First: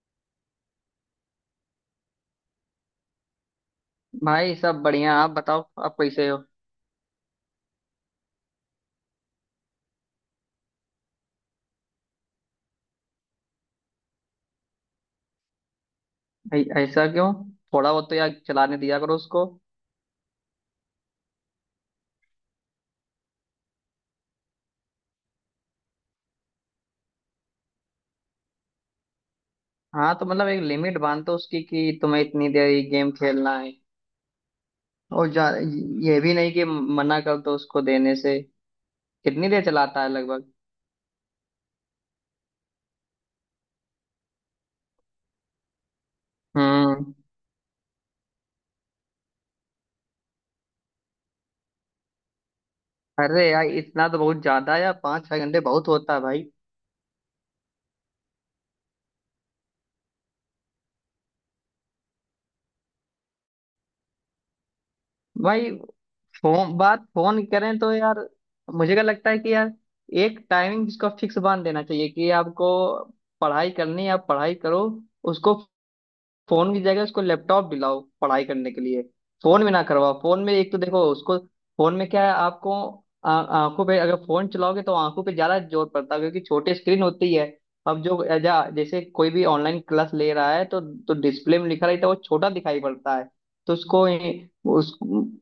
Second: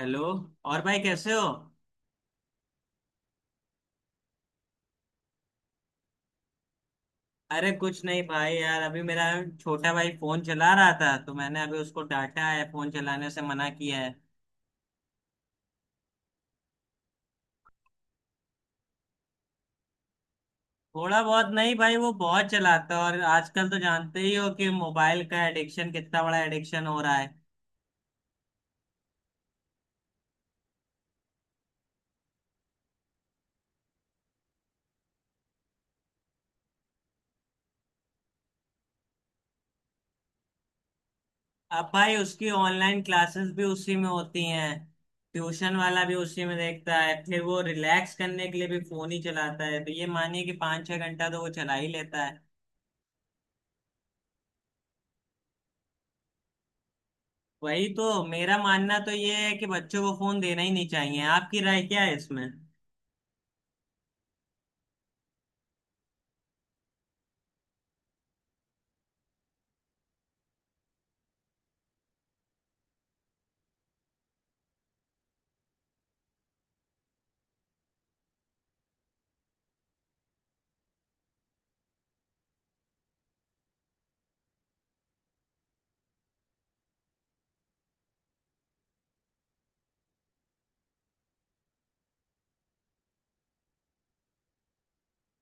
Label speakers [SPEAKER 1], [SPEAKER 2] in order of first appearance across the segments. [SPEAKER 1] Hello. और भाई कैसे हो?
[SPEAKER 2] भाई सब बढ़िया। आप बताओ आप कैसे हो।
[SPEAKER 1] अरे कुछ नहीं भाई यार, अभी मेरा छोटा भाई फोन चला रहा था तो मैंने अभी उसको डांटा है, फोन चलाने से मना किया है।
[SPEAKER 2] ऐसा क्यों? थोड़ा बहुत तो यार चलाने दिया करो उसको।
[SPEAKER 1] थोड़ा बहुत नहीं भाई, वो बहुत चलाता है। और आजकल तो जानते ही हो कि मोबाइल का एडिक्शन कितना बड़ा एडिक्शन हो रहा है।
[SPEAKER 2] हाँ तो मतलब एक लिमिट बांध दो उसकी कि तुम्हें इतनी देर ये गेम खेलना है और जा। ये भी नहीं कि मना कर दो उसको देने से। कितनी देर चलाता है लगभग?
[SPEAKER 1] अब भाई, उसकी ऑनलाइन क्लासेस भी उसी में होती हैं, ट्यूशन वाला भी उसी में देखता है,
[SPEAKER 2] हम्म।
[SPEAKER 1] फिर वो रिलैक्स करने के लिए भी फोन ही चलाता है। तो ये मानिए कि 5 6 घंटा तो वो चला ही लेता है।
[SPEAKER 2] अरे यार इतना तो बहुत ज्यादा है यार, पाँच छह घंटे बहुत होता है भाई।
[SPEAKER 1] वही तो, मेरा मानना तो ये है कि बच्चों को फोन देना ही नहीं चाहिए। आपकी राय क्या है इसमें?
[SPEAKER 2] भाई फोन बात फोन करें तो यार मुझे क्या लगता है कि यार एक टाइमिंग जिसका फिक्स बांध देना चाहिए कि आपको पढ़ाई करनी है, आप पढ़ाई करो उसको। फोन की जगह उसको लैपटॉप दिलाओ पढ़ाई करने के लिए। फोन में ना करवाओ, फोन में एक तो देखो उसको फोन में क्या है आपको। आंखों पे अगर फोन चलाओगे तो आंखों पे ज्यादा जोर पड़ता है क्योंकि छोटी स्क्रीन होती है। अब जो जैसे कोई भी ऑनलाइन क्लास ले रहा है तो डिस्प्ले में लिखा रहता है वो छोटा दिखाई पड़ता है। तो उसको उस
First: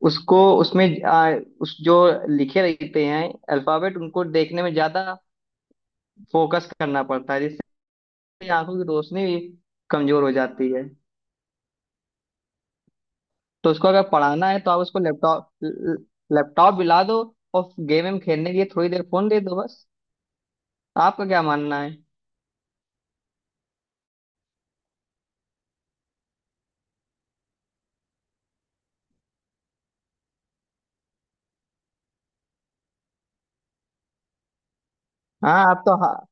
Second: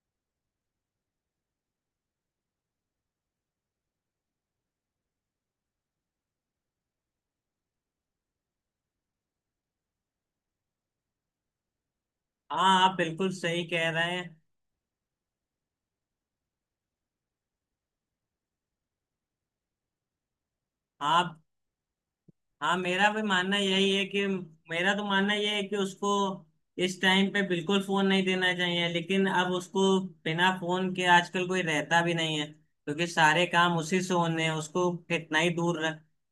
[SPEAKER 2] उसको उसमें उस जो लिखे रहते हैं अल्फाबेट उनको देखने में ज्यादा फोकस करना पड़ता है जिससे आंखों की रोशनी भी कमजोर हो जाती है।
[SPEAKER 1] हाँ, आप बिल्कुल सही
[SPEAKER 2] तो
[SPEAKER 1] कह
[SPEAKER 2] उसको अगर
[SPEAKER 1] रहे हैं।
[SPEAKER 2] पढ़ाना है तो आप उसको लैपटॉप लैपटॉप दिला दो और गेम वेम खेलने के लिए थोड़ी देर फोन दे दो बस। आपका
[SPEAKER 1] आप,
[SPEAKER 2] क्या मानना है?
[SPEAKER 1] हाँ मेरा भी मानना यही है कि, मेरा तो मानना यह है कि उसको इस टाइम पे बिल्कुल फोन नहीं देना चाहिए। लेकिन अब उसको बिना फोन के आजकल कोई रहता भी नहीं है, क्योंकि सारे काम उसी से होने हैं, उसको कितना ही
[SPEAKER 2] हाँ आप
[SPEAKER 1] दूर
[SPEAKER 2] तो,
[SPEAKER 1] रख।
[SPEAKER 2] हाँ,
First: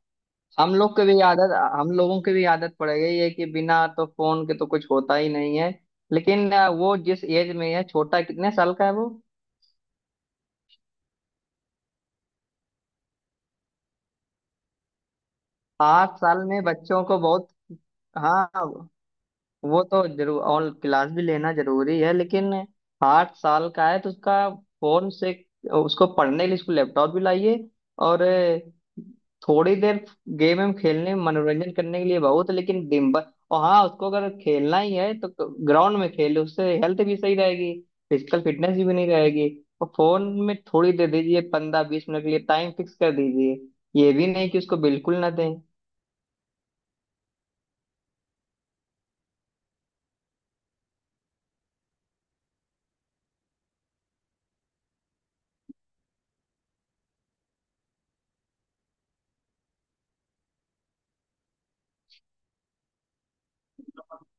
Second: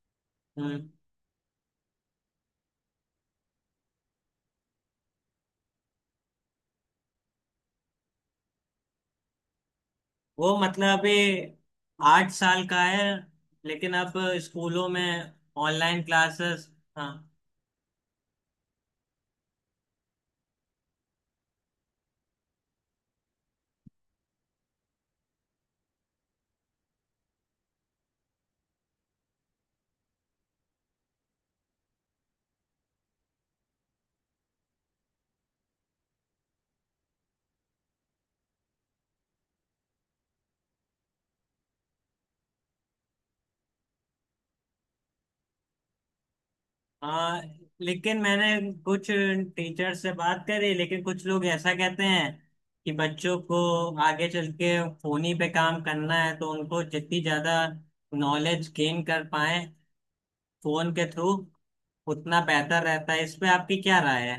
[SPEAKER 2] हम
[SPEAKER 1] हम्म,
[SPEAKER 2] लोग की भी आदत हम लोगों की भी आदत पड़ गई है कि बिना तो फोन के तो कुछ होता ही नहीं है। लेकिन वो जिस एज में है, छोटा कितने साल का है वो?
[SPEAKER 1] वो मतलब अभी 8 साल का है। लेकिन अब स्कूलों में ऑनलाइन
[SPEAKER 2] आठ साल में
[SPEAKER 1] क्लासेस।
[SPEAKER 2] बच्चों
[SPEAKER 1] हाँ।
[SPEAKER 2] को बहुत। हाँ वो तो जरूर, और क्लास भी लेना जरूरी है, लेकिन आठ साल का है तो उसका फोन से उसको पढ़ने के लिए उसको लैपटॉप भी लाइए। और थोड़ी देर गेम हम खेलने मनोरंजन करने के लिए बहुत, लेकिन दिन भर। और हाँ उसको अगर खेलना ही है तो ग्राउंड में खेले, उससे हेल्थ भी सही रहेगी, फिजिकल फिटनेस भी बनी रहेगी। और फोन में थोड़ी दे दीजिए, पंद्रह बीस मिनट के लिए टाइम फिक्स कर दीजिए, ये भी नहीं कि उसको बिल्कुल ना दें।
[SPEAKER 1] हाँ, लेकिन मैंने कुछ टीचर से बात करी, लेकिन कुछ लोग ऐसा कहते हैं कि बच्चों को आगे चल के फोन ही पे काम करना है, तो उनको जितनी ज्यादा नॉलेज गेन कर पाए फोन के थ्रू उतना बेहतर रहता है। इस पे आपकी क्या राय है?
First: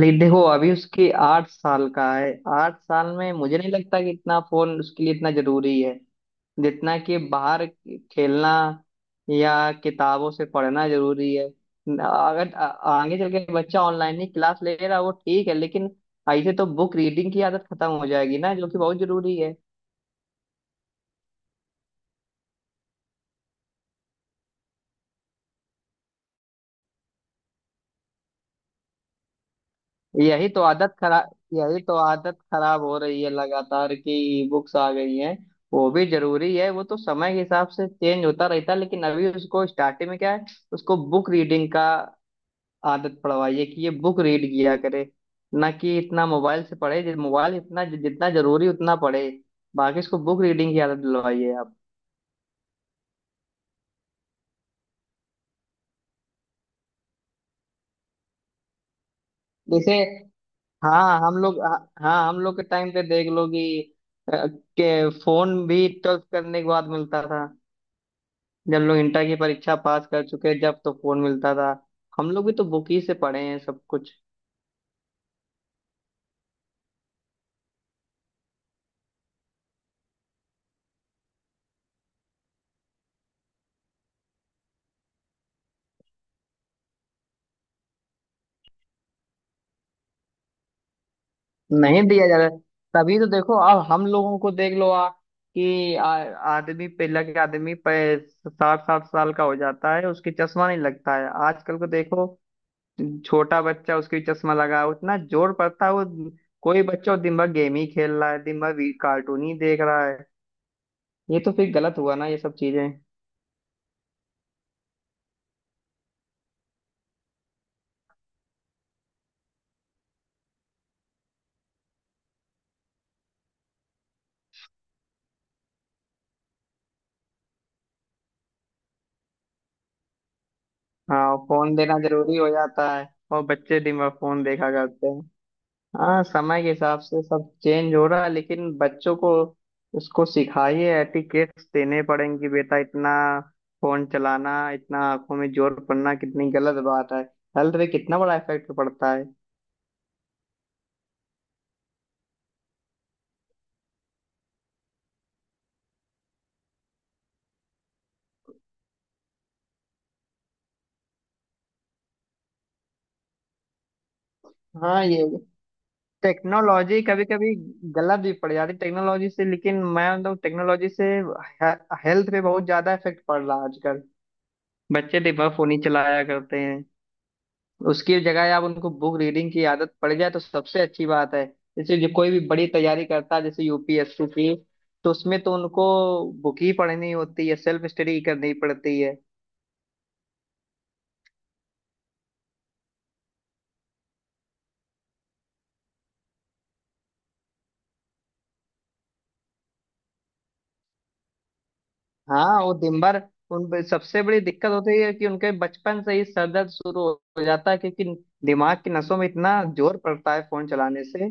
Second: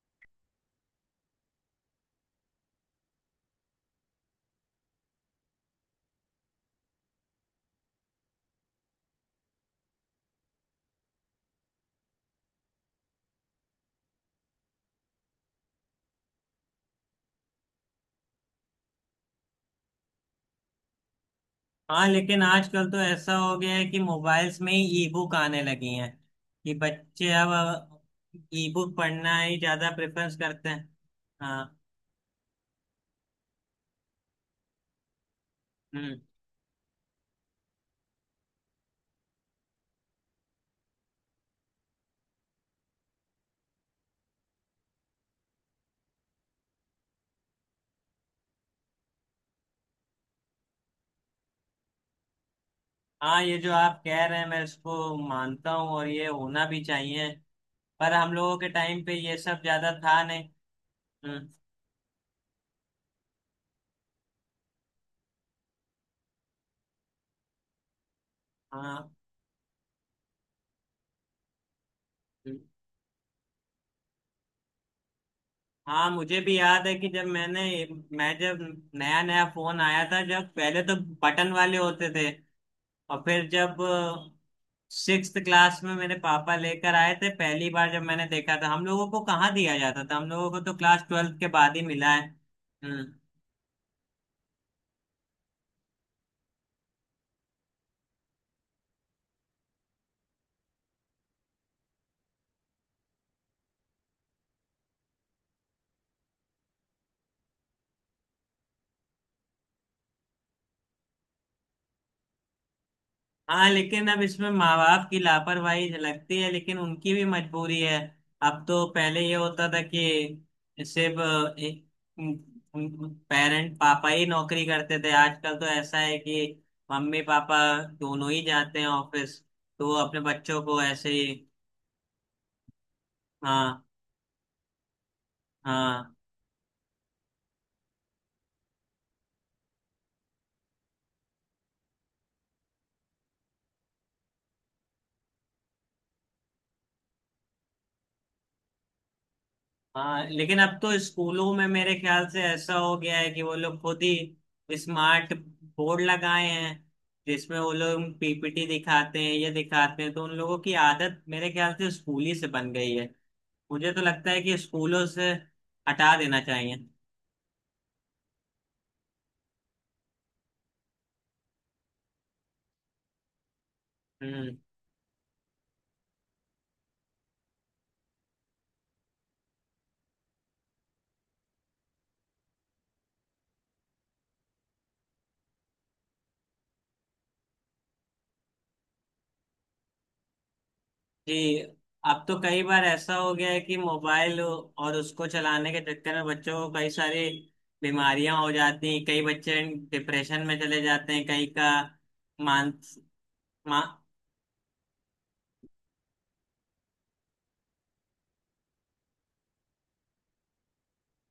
[SPEAKER 2] ले देखो अभी उसकी आठ साल का है, आठ साल में मुझे नहीं लगता कि इतना फोन उसके लिए इतना जरूरी है जितना कि बाहर खेलना या किताबों से पढ़ना जरूरी है। अगर आगे चल के बच्चा ऑनलाइन ही क्लास ले रहा है वो ठीक है, लेकिन ऐसे तो बुक रीडिंग की आदत खत्म हो जाएगी ना, जो कि बहुत जरूरी है।
[SPEAKER 1] हाँ लेकिन आजकल तो ऐसा हो गया है कि मोबाइल्स में ही ई बुक आने लगी हैं, कि बच्चे अब ई बुक पढ़ना ही ज्यादा प्रेफरेंस करते हैं। हाँ।
[SPEAKER 2] यही तो आदत खराब हो रही है लगातार कि बुक्स आ गई हैं। वो भी
[SPEAKER 1] हम्म।
[SPEAKER 2] जरूरी है, वो तो समय के हिसाब से चेंज होता रहता है, लेकिन अभी उसको स्टार्टिंग में क्या है, उसको बुक रीडिंग का आदत पड़वाइए कि ये बुक रीड किया करे, ना कि इतना मोबाइल से पढ़े। मोबाइल इतना जितना जरूरी उतना पढ़े, बाकी इसको बुक रीडिंग की आदत दिलवाइए आप।
[SPEAKER 1] हाँ, ये जो आप कह रहे हैं मैं इसको मानता हूँ, और ये होना भी चाहिए। पर हम लोगों के टाइम पे ये सब ज्यादा
[SPEAKER 2] जैसे,
[SPEAKER 1] था नहीं।
[SPEAKER 2] हाँ हम
[SPEAKER 1] हम्म।
[SPEAKER 2] लोग हाँ हम लोग के टाइम पे देख लो कि अ, के फोन भी ट्वेल्थ करने के बाद मिलता था, जब लोग
[SPEAKER 1] हाँ।
[SPEAKER 2] इंटर की परीक्षा पास कर चुके जब तो फोन मिलता था। हम लोग भी
[SPEAKER 1] हम्म,
[SPEAKER 2] तो बुक ही से पढ़े हैं सब कुछ।
[SPEAKER 1] हाँ मुझे भी याद है कि जब मैंने, मैं जब नया नया फोन आया था। जब पहले तो बटन वाले होते थे, और फिर जब 6 क्लास में मेरे पापा लेकर आए थे पहली बार जब मैंने देखा था। हम लोगों को कहाँ दिया जाता था, हम लोगों को तो क्लास 12वीं के बाद ही
[SPEAKER 2] नहीं
[SPEAKER 1] मिला है।
[SPEAKER 2] दिया जा रहा।
[SPEAKER 1] हम्म।
[SPEAKER 2] तभी तो देखो अब हम लोगों को देख लो आ कि आदमी पहला के आदमी पे साठ साठ साल का हो जाता है उसकी चश्मा नहीं लगता है। आजकल को देखो छोटा बच्चा उसकी चश्मा लगा है, उतना जोर पड़ता है वो। कोई बच्चा वो दिन भर गेम ही खेल रहा है, दिन भर भी कार्टून ही देख रहा है, ये तो फिर गलत हुआ ना ये सब चीजें।
[SPEAKER 1] हाँ लेकिन अब इसमें माँ बाप की लापरवाही झलकती है, लेकिन उनकी भी मजबूरी है। अब तो पहले ये होता था कि सिर्फ पेरेंट पापा ही नौकरी करते थे। आजकल तो ऐसा है कि मम्मी पापा दोनों ही जाते हैं ऑफिस, तो वो अपने बच्चों को ऐसे ही।
[SPEAKER 2] हाँ फोन देना जरूरी हो जाता है और बच्चे
[SPEAKER 1] हाँ।
[SPEAKER 2] दिन भर फोन देखा करते हैं।
[SPEAKER 1] हाँ।
[SPEAKER 2] हाँ समय के हिसाब से सब चेंज हो रहा है, लेकिन बच्चों को उसको सिखाइए, एटिकेट्स देने पड़ेंगे बेटा इतना। फोन चलाना, इतना आंखों में जोर पड़ना कितनी गलत बात है, हेल्थ पे कितना बड़ा इफेक्ट पड़ता है।
[SPEAKER 1] हाँ लेकिन अब तो स्कूलों में मेरे ख्याल से ऐसा हो गया है कि वो लोग खुद ही स्मार्ट बोर्ड लगाए हैं, जिसमें वो लोग पीपीटी दिखाते हैं, ये दिखाते हैं। तो उन लोगों की आदत मेरे ख्याल से स्कूल ही से बन गई है। मुझे तो लगता है कि
[SPEAKER 2] हाँ
[SPEAKER 1] स्कूलों
[SPEAKER 2] ये
[SPEAKER 1] से हटा देना चाहिए।
[SPEAKER 2] टेक्नोलॉजी कभी कभी गलत भी पड़ जाती है। टेक्नोलॉजी से, लेकिन मैं मतलब टेक्नोलॉजी से हेल्थ पे बहुत ज्यादा इफेक्ट पड़ रहा है आजकल।
[SPEAKER 1] हम्म।
[SPEAKER 2] बच्चे दिन भर फोन ही चलाया करते हैं, उसकी जगह आप उनको बुक रीडिंग की आदत पड़ जाए तो सबसे अच्छी बात है। जैसे जो कोई भी बड़ी तैयारी करता है जैसे यूपीएससी की, तो उसमें तो उनको बुक ही पढ़नी होती है, सेल्फ स्टडी करनी पड़ती है।
[SPEAKER 1] जी, अब तो कई बार ऐसा हो गया है कि मोबाइल और उसको चलाने के चक्कर में बच्चों को कई सारी बीमारियां हो जाती हैं। कई बच्चे डिप्रेशन में चले जाते हैं, कई का
[SPEAKER 2] हाँ,
[SPEAKER 1] मान,
[SPEAKER 2] वो दिन भर उन
[SPEAKER 1] मा,
[SPEAKER 2] पे सबसे बड़ी दिक्कत होती है कि उनके बचपन से ही सर दर्द शुरू हो जाता है, क्योंकि दिमाग की नसों में इतना जोर पड़ता है फोन चलाने से।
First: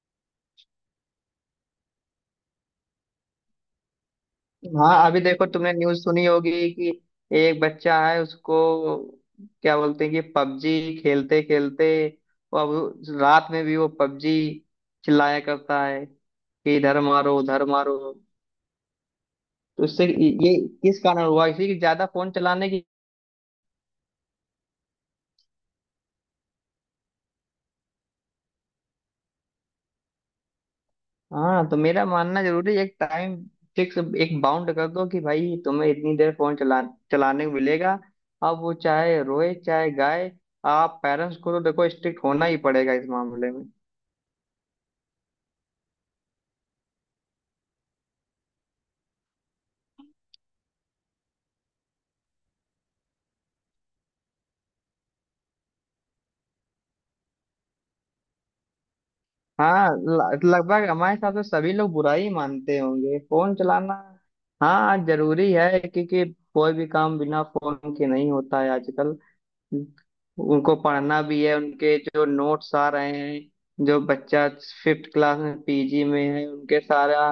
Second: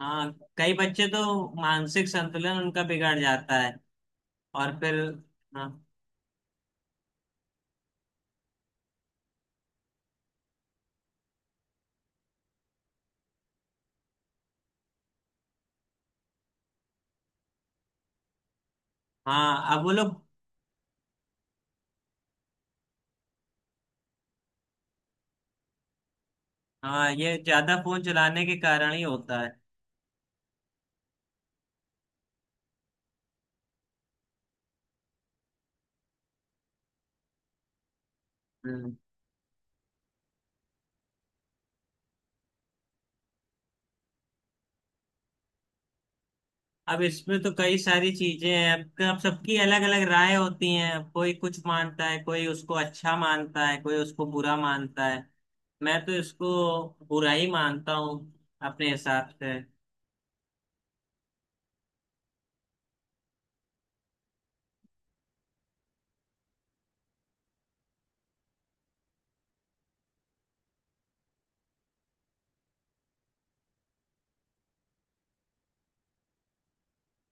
[SPEAKER 1] हाँ, कई बच्चे तो मानसिक संतुलन उनका बिगड़ जाता है। और फिर,
[SPEAKER 2] हाँ अभी देखो
[SPEAKER 1] हाँ।
[SPEAKER 2] तुमने न्यूज़ सुनी होगी कि एक बच्चा है, उसको क्या बोलते हैं कि पबजी खेलते खेलते वो अब रात में भी वो पबजी चिल्लाया करता है कि इधर मारो उधर मारो।
[SPEAKER 1] हाँ अब
[SPEAKER 2] तो
[SPEAKER 1] वो
[SPEAKER 2] उससे
[SPEAKER 1] लोग,
[SPEAKER 2] ये किस कारण हुआ, इसी की ज्यादा फोन चलाने की।
[SPEAKER 1] हाँ ये ज्यादा फोन चलाने के कारण ही होता है।
[SPEAKER 2] हाँ तो मेरा मानना जरूरी है, एक टाइम फिक्स, एक बाउंड कर दो कि भाई तुम्हें इतनी देर फोन चलाने को मिलेगा। अब वो
[SPEAKER 1] हम्म,
[SPEAKER 2] चाहे रोए चाहे गाए, आप पेरेंट्स को तो देखो स्ट्रिक्ट होना ही पड़ेगा इस मामले में।
[SPEAKER 1] अब इसमें तो कई सारी चीजें हैं। अब सबकी अलग अलग राय होती हैं। कोई कुछ मानता है, कोई उसको अच्छा मानता है, कोई उसको बुरा मानता है। मैं तो इसको बुरा ही मानता हूँ अपने हिसाब से।
[SPEAKER 2] हाँ, लगभग हमारे हिसाब से सभी लोग बुरा ही मानते होंगे फोन चलाना। हाँ जरूरी है क्योंकि कोई भी काम बिना फोन के नहीं होता है आजकल। उनको पढ़ना भी है, उनके जो नोट्स आ रहे हैं जो बच्चा फिफ्थ क्लास में पीजी में है, उनके सारा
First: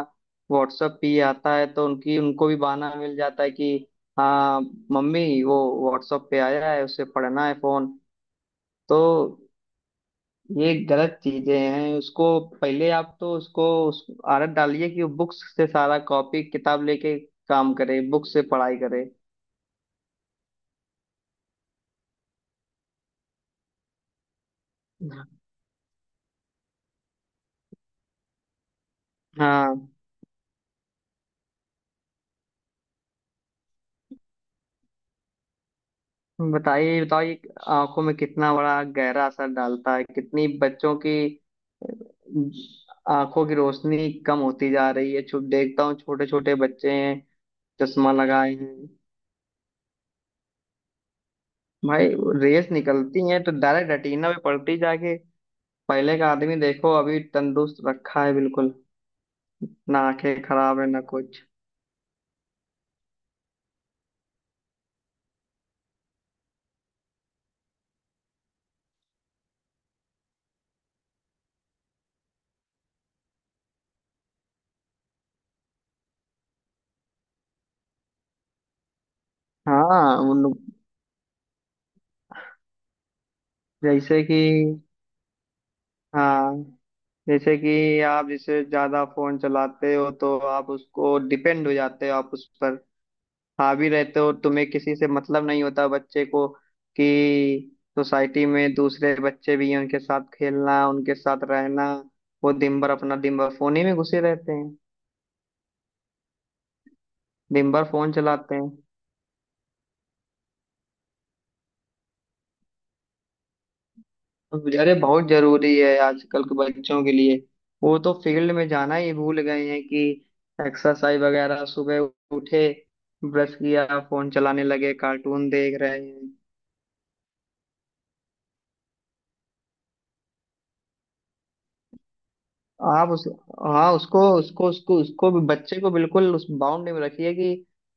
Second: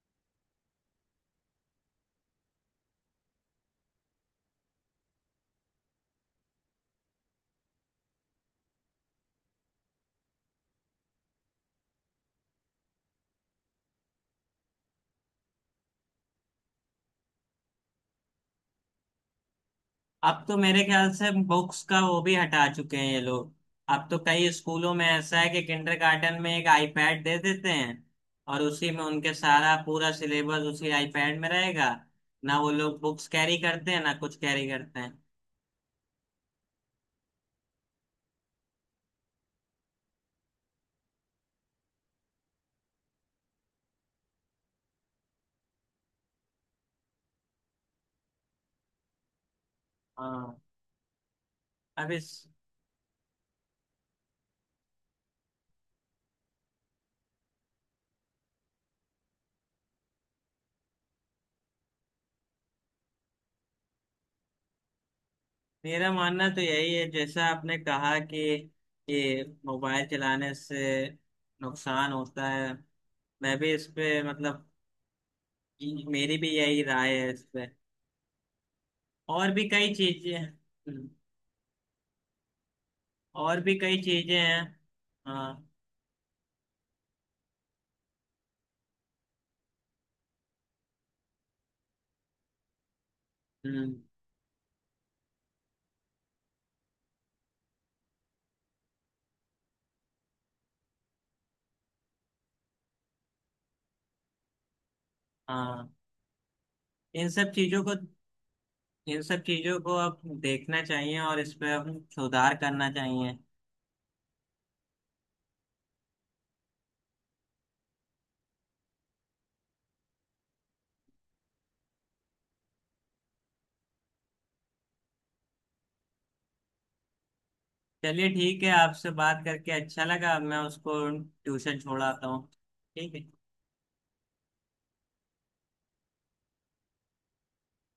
[SPEAKER 2] व्हाट्सएप पे ही आता है तो उनकी उनको भी बहाना मिल जाता है कि हाँ मम्मी वो व्हाट्सएप पे आया है उसे पढ़ना है फोन। तो ये गलत चीजें हैं। उसको पहले आप तो उसको उस आदत डालिए कि वो बुक्स से सारा कॉपी किताब लेके काम करे, बुक से पढ़ाई करे।
[SPEAKER 1] अब तो मेरे ख्याल से बुक्स का वो भी हटा चुके हैं ये लोग। अब तो कई स्कूलों में ऐसा है कि किंडरगार्टन में एक आईपैड दे देते हैं, और उसी में उनके सारा
[SPEAKER 2] हाँ,
[SPEAKER 1] पूरा सिलेबस उसी आईपैड में रहेगा। ना वो लोग बुक्स कैरी करते हैं, ना कुछ कैरी करते हैं।
[SPEAKER 2] बताइए बताइए आंखों में कितना बड़ा गहरा असर डालता है, कितनी बच्चों की आंखों की रोशनी कम होती जा रही है। देखता हूँ छोटे छोटे बच्चे हैं चश्मा लगाए हैं
[SPEAKER 1] हाँ।
[SPEAKER 2] भाई।
[SPEAKER 1] अब इस
[SPEAKER 2] रेस निकलती है तो डायरेक्ट रेटिना पे पड़ती जाके। पहले का आदमी देखो अभी तंदुरुस्त रखा है बिल्कुल, ना आंखें खराब है ना कुछ।
[SPEAKER 1] मेरा मानना तो यही है, जैसा आपने कहा कि ये मोबाइल चलाने से नुकसान होता है। मैं भी इस पे मतलब, मेरी भी यही राय है इस पे। और भी कई
[SPEAKER 2] हाँ
[SPEAKER 1] चीजें
[SPEAKER 2] उन,
[SPEAKER 1] हैं, और भी कई
[SPEAKER 2] जैसे
[SPEAKER 1] चीजें
[SPEAKER 2] कि,
[SPEAKER 1] हैं। हाँ।
[SPEAKER 2] हाँ, जैसे कि आप जैसे ज्यादा फोन चलाते हो तो आप उसको डिपेंड हो जाते हो, आप उस पर हावी
[SPEAKER 1] हम्म,
[SPEAKER 2] रहते हो, तुम्हें किसी से मतलब नहीं होता बच्चे को, कि सोसाइटी में दूसरे बच्चे भी हैं उनके साथ खेलना उनके साथ रहना। वो दिन भर अपना दिन भर फोन ही में घुसे रहते हैं,
[SPEAKER 1] हाँ, इन सब
[SPEAKER 2] दिन
[SPEAKER 1] चीजों
[SPEAKER 2] भर
[SPEAKER 1] को,
[SPEAKER 2] फोन चलाते हैं।
[SPEAKER 1] इन सब चीजों को अब देखना चाहिए, और इस पे अब सुधार करना चाहिए।
[SPEAKER 2] अरे बहुत जरूरी है आजकल के बच्चों के लिए, वो तो फील्ड में जाना ही भूल गए हैं कि एक्सरसाइज वगैरह। सुबह उठे, ब्रश किया, फोन चलाने लगे, कार्टून देख रहे हैं।
[SPEAKER 1] चलिए ठीक है, आपसे बात करके अच्छा लगा। अब मैं उसको ट्यूशन छोड़ाता हूँ,
[SPEAKER 2] आप
[SPEAKER 1] ठीक है?
[SPEAKER 2] उस, हाँ उसको, उसको भी बच्चे को बिल्कुल उस बाउंड में रखिए कि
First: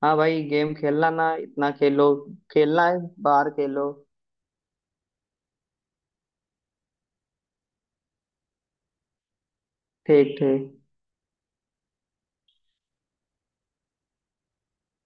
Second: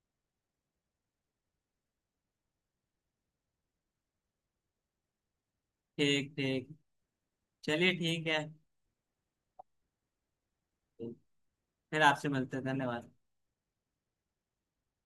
[SPEAKER 2] हाँ भाई गेम खेलना ना इतना, खेलो खेलना है बाहर खेलो।
[SPEAKER 1] ठीक ठीक। चलिए ठीक है,
[SPEAKER 2] ठीक ठीक।
[SPEAKER 1] फिर आपसे मिलते हैं। धन्यवाद।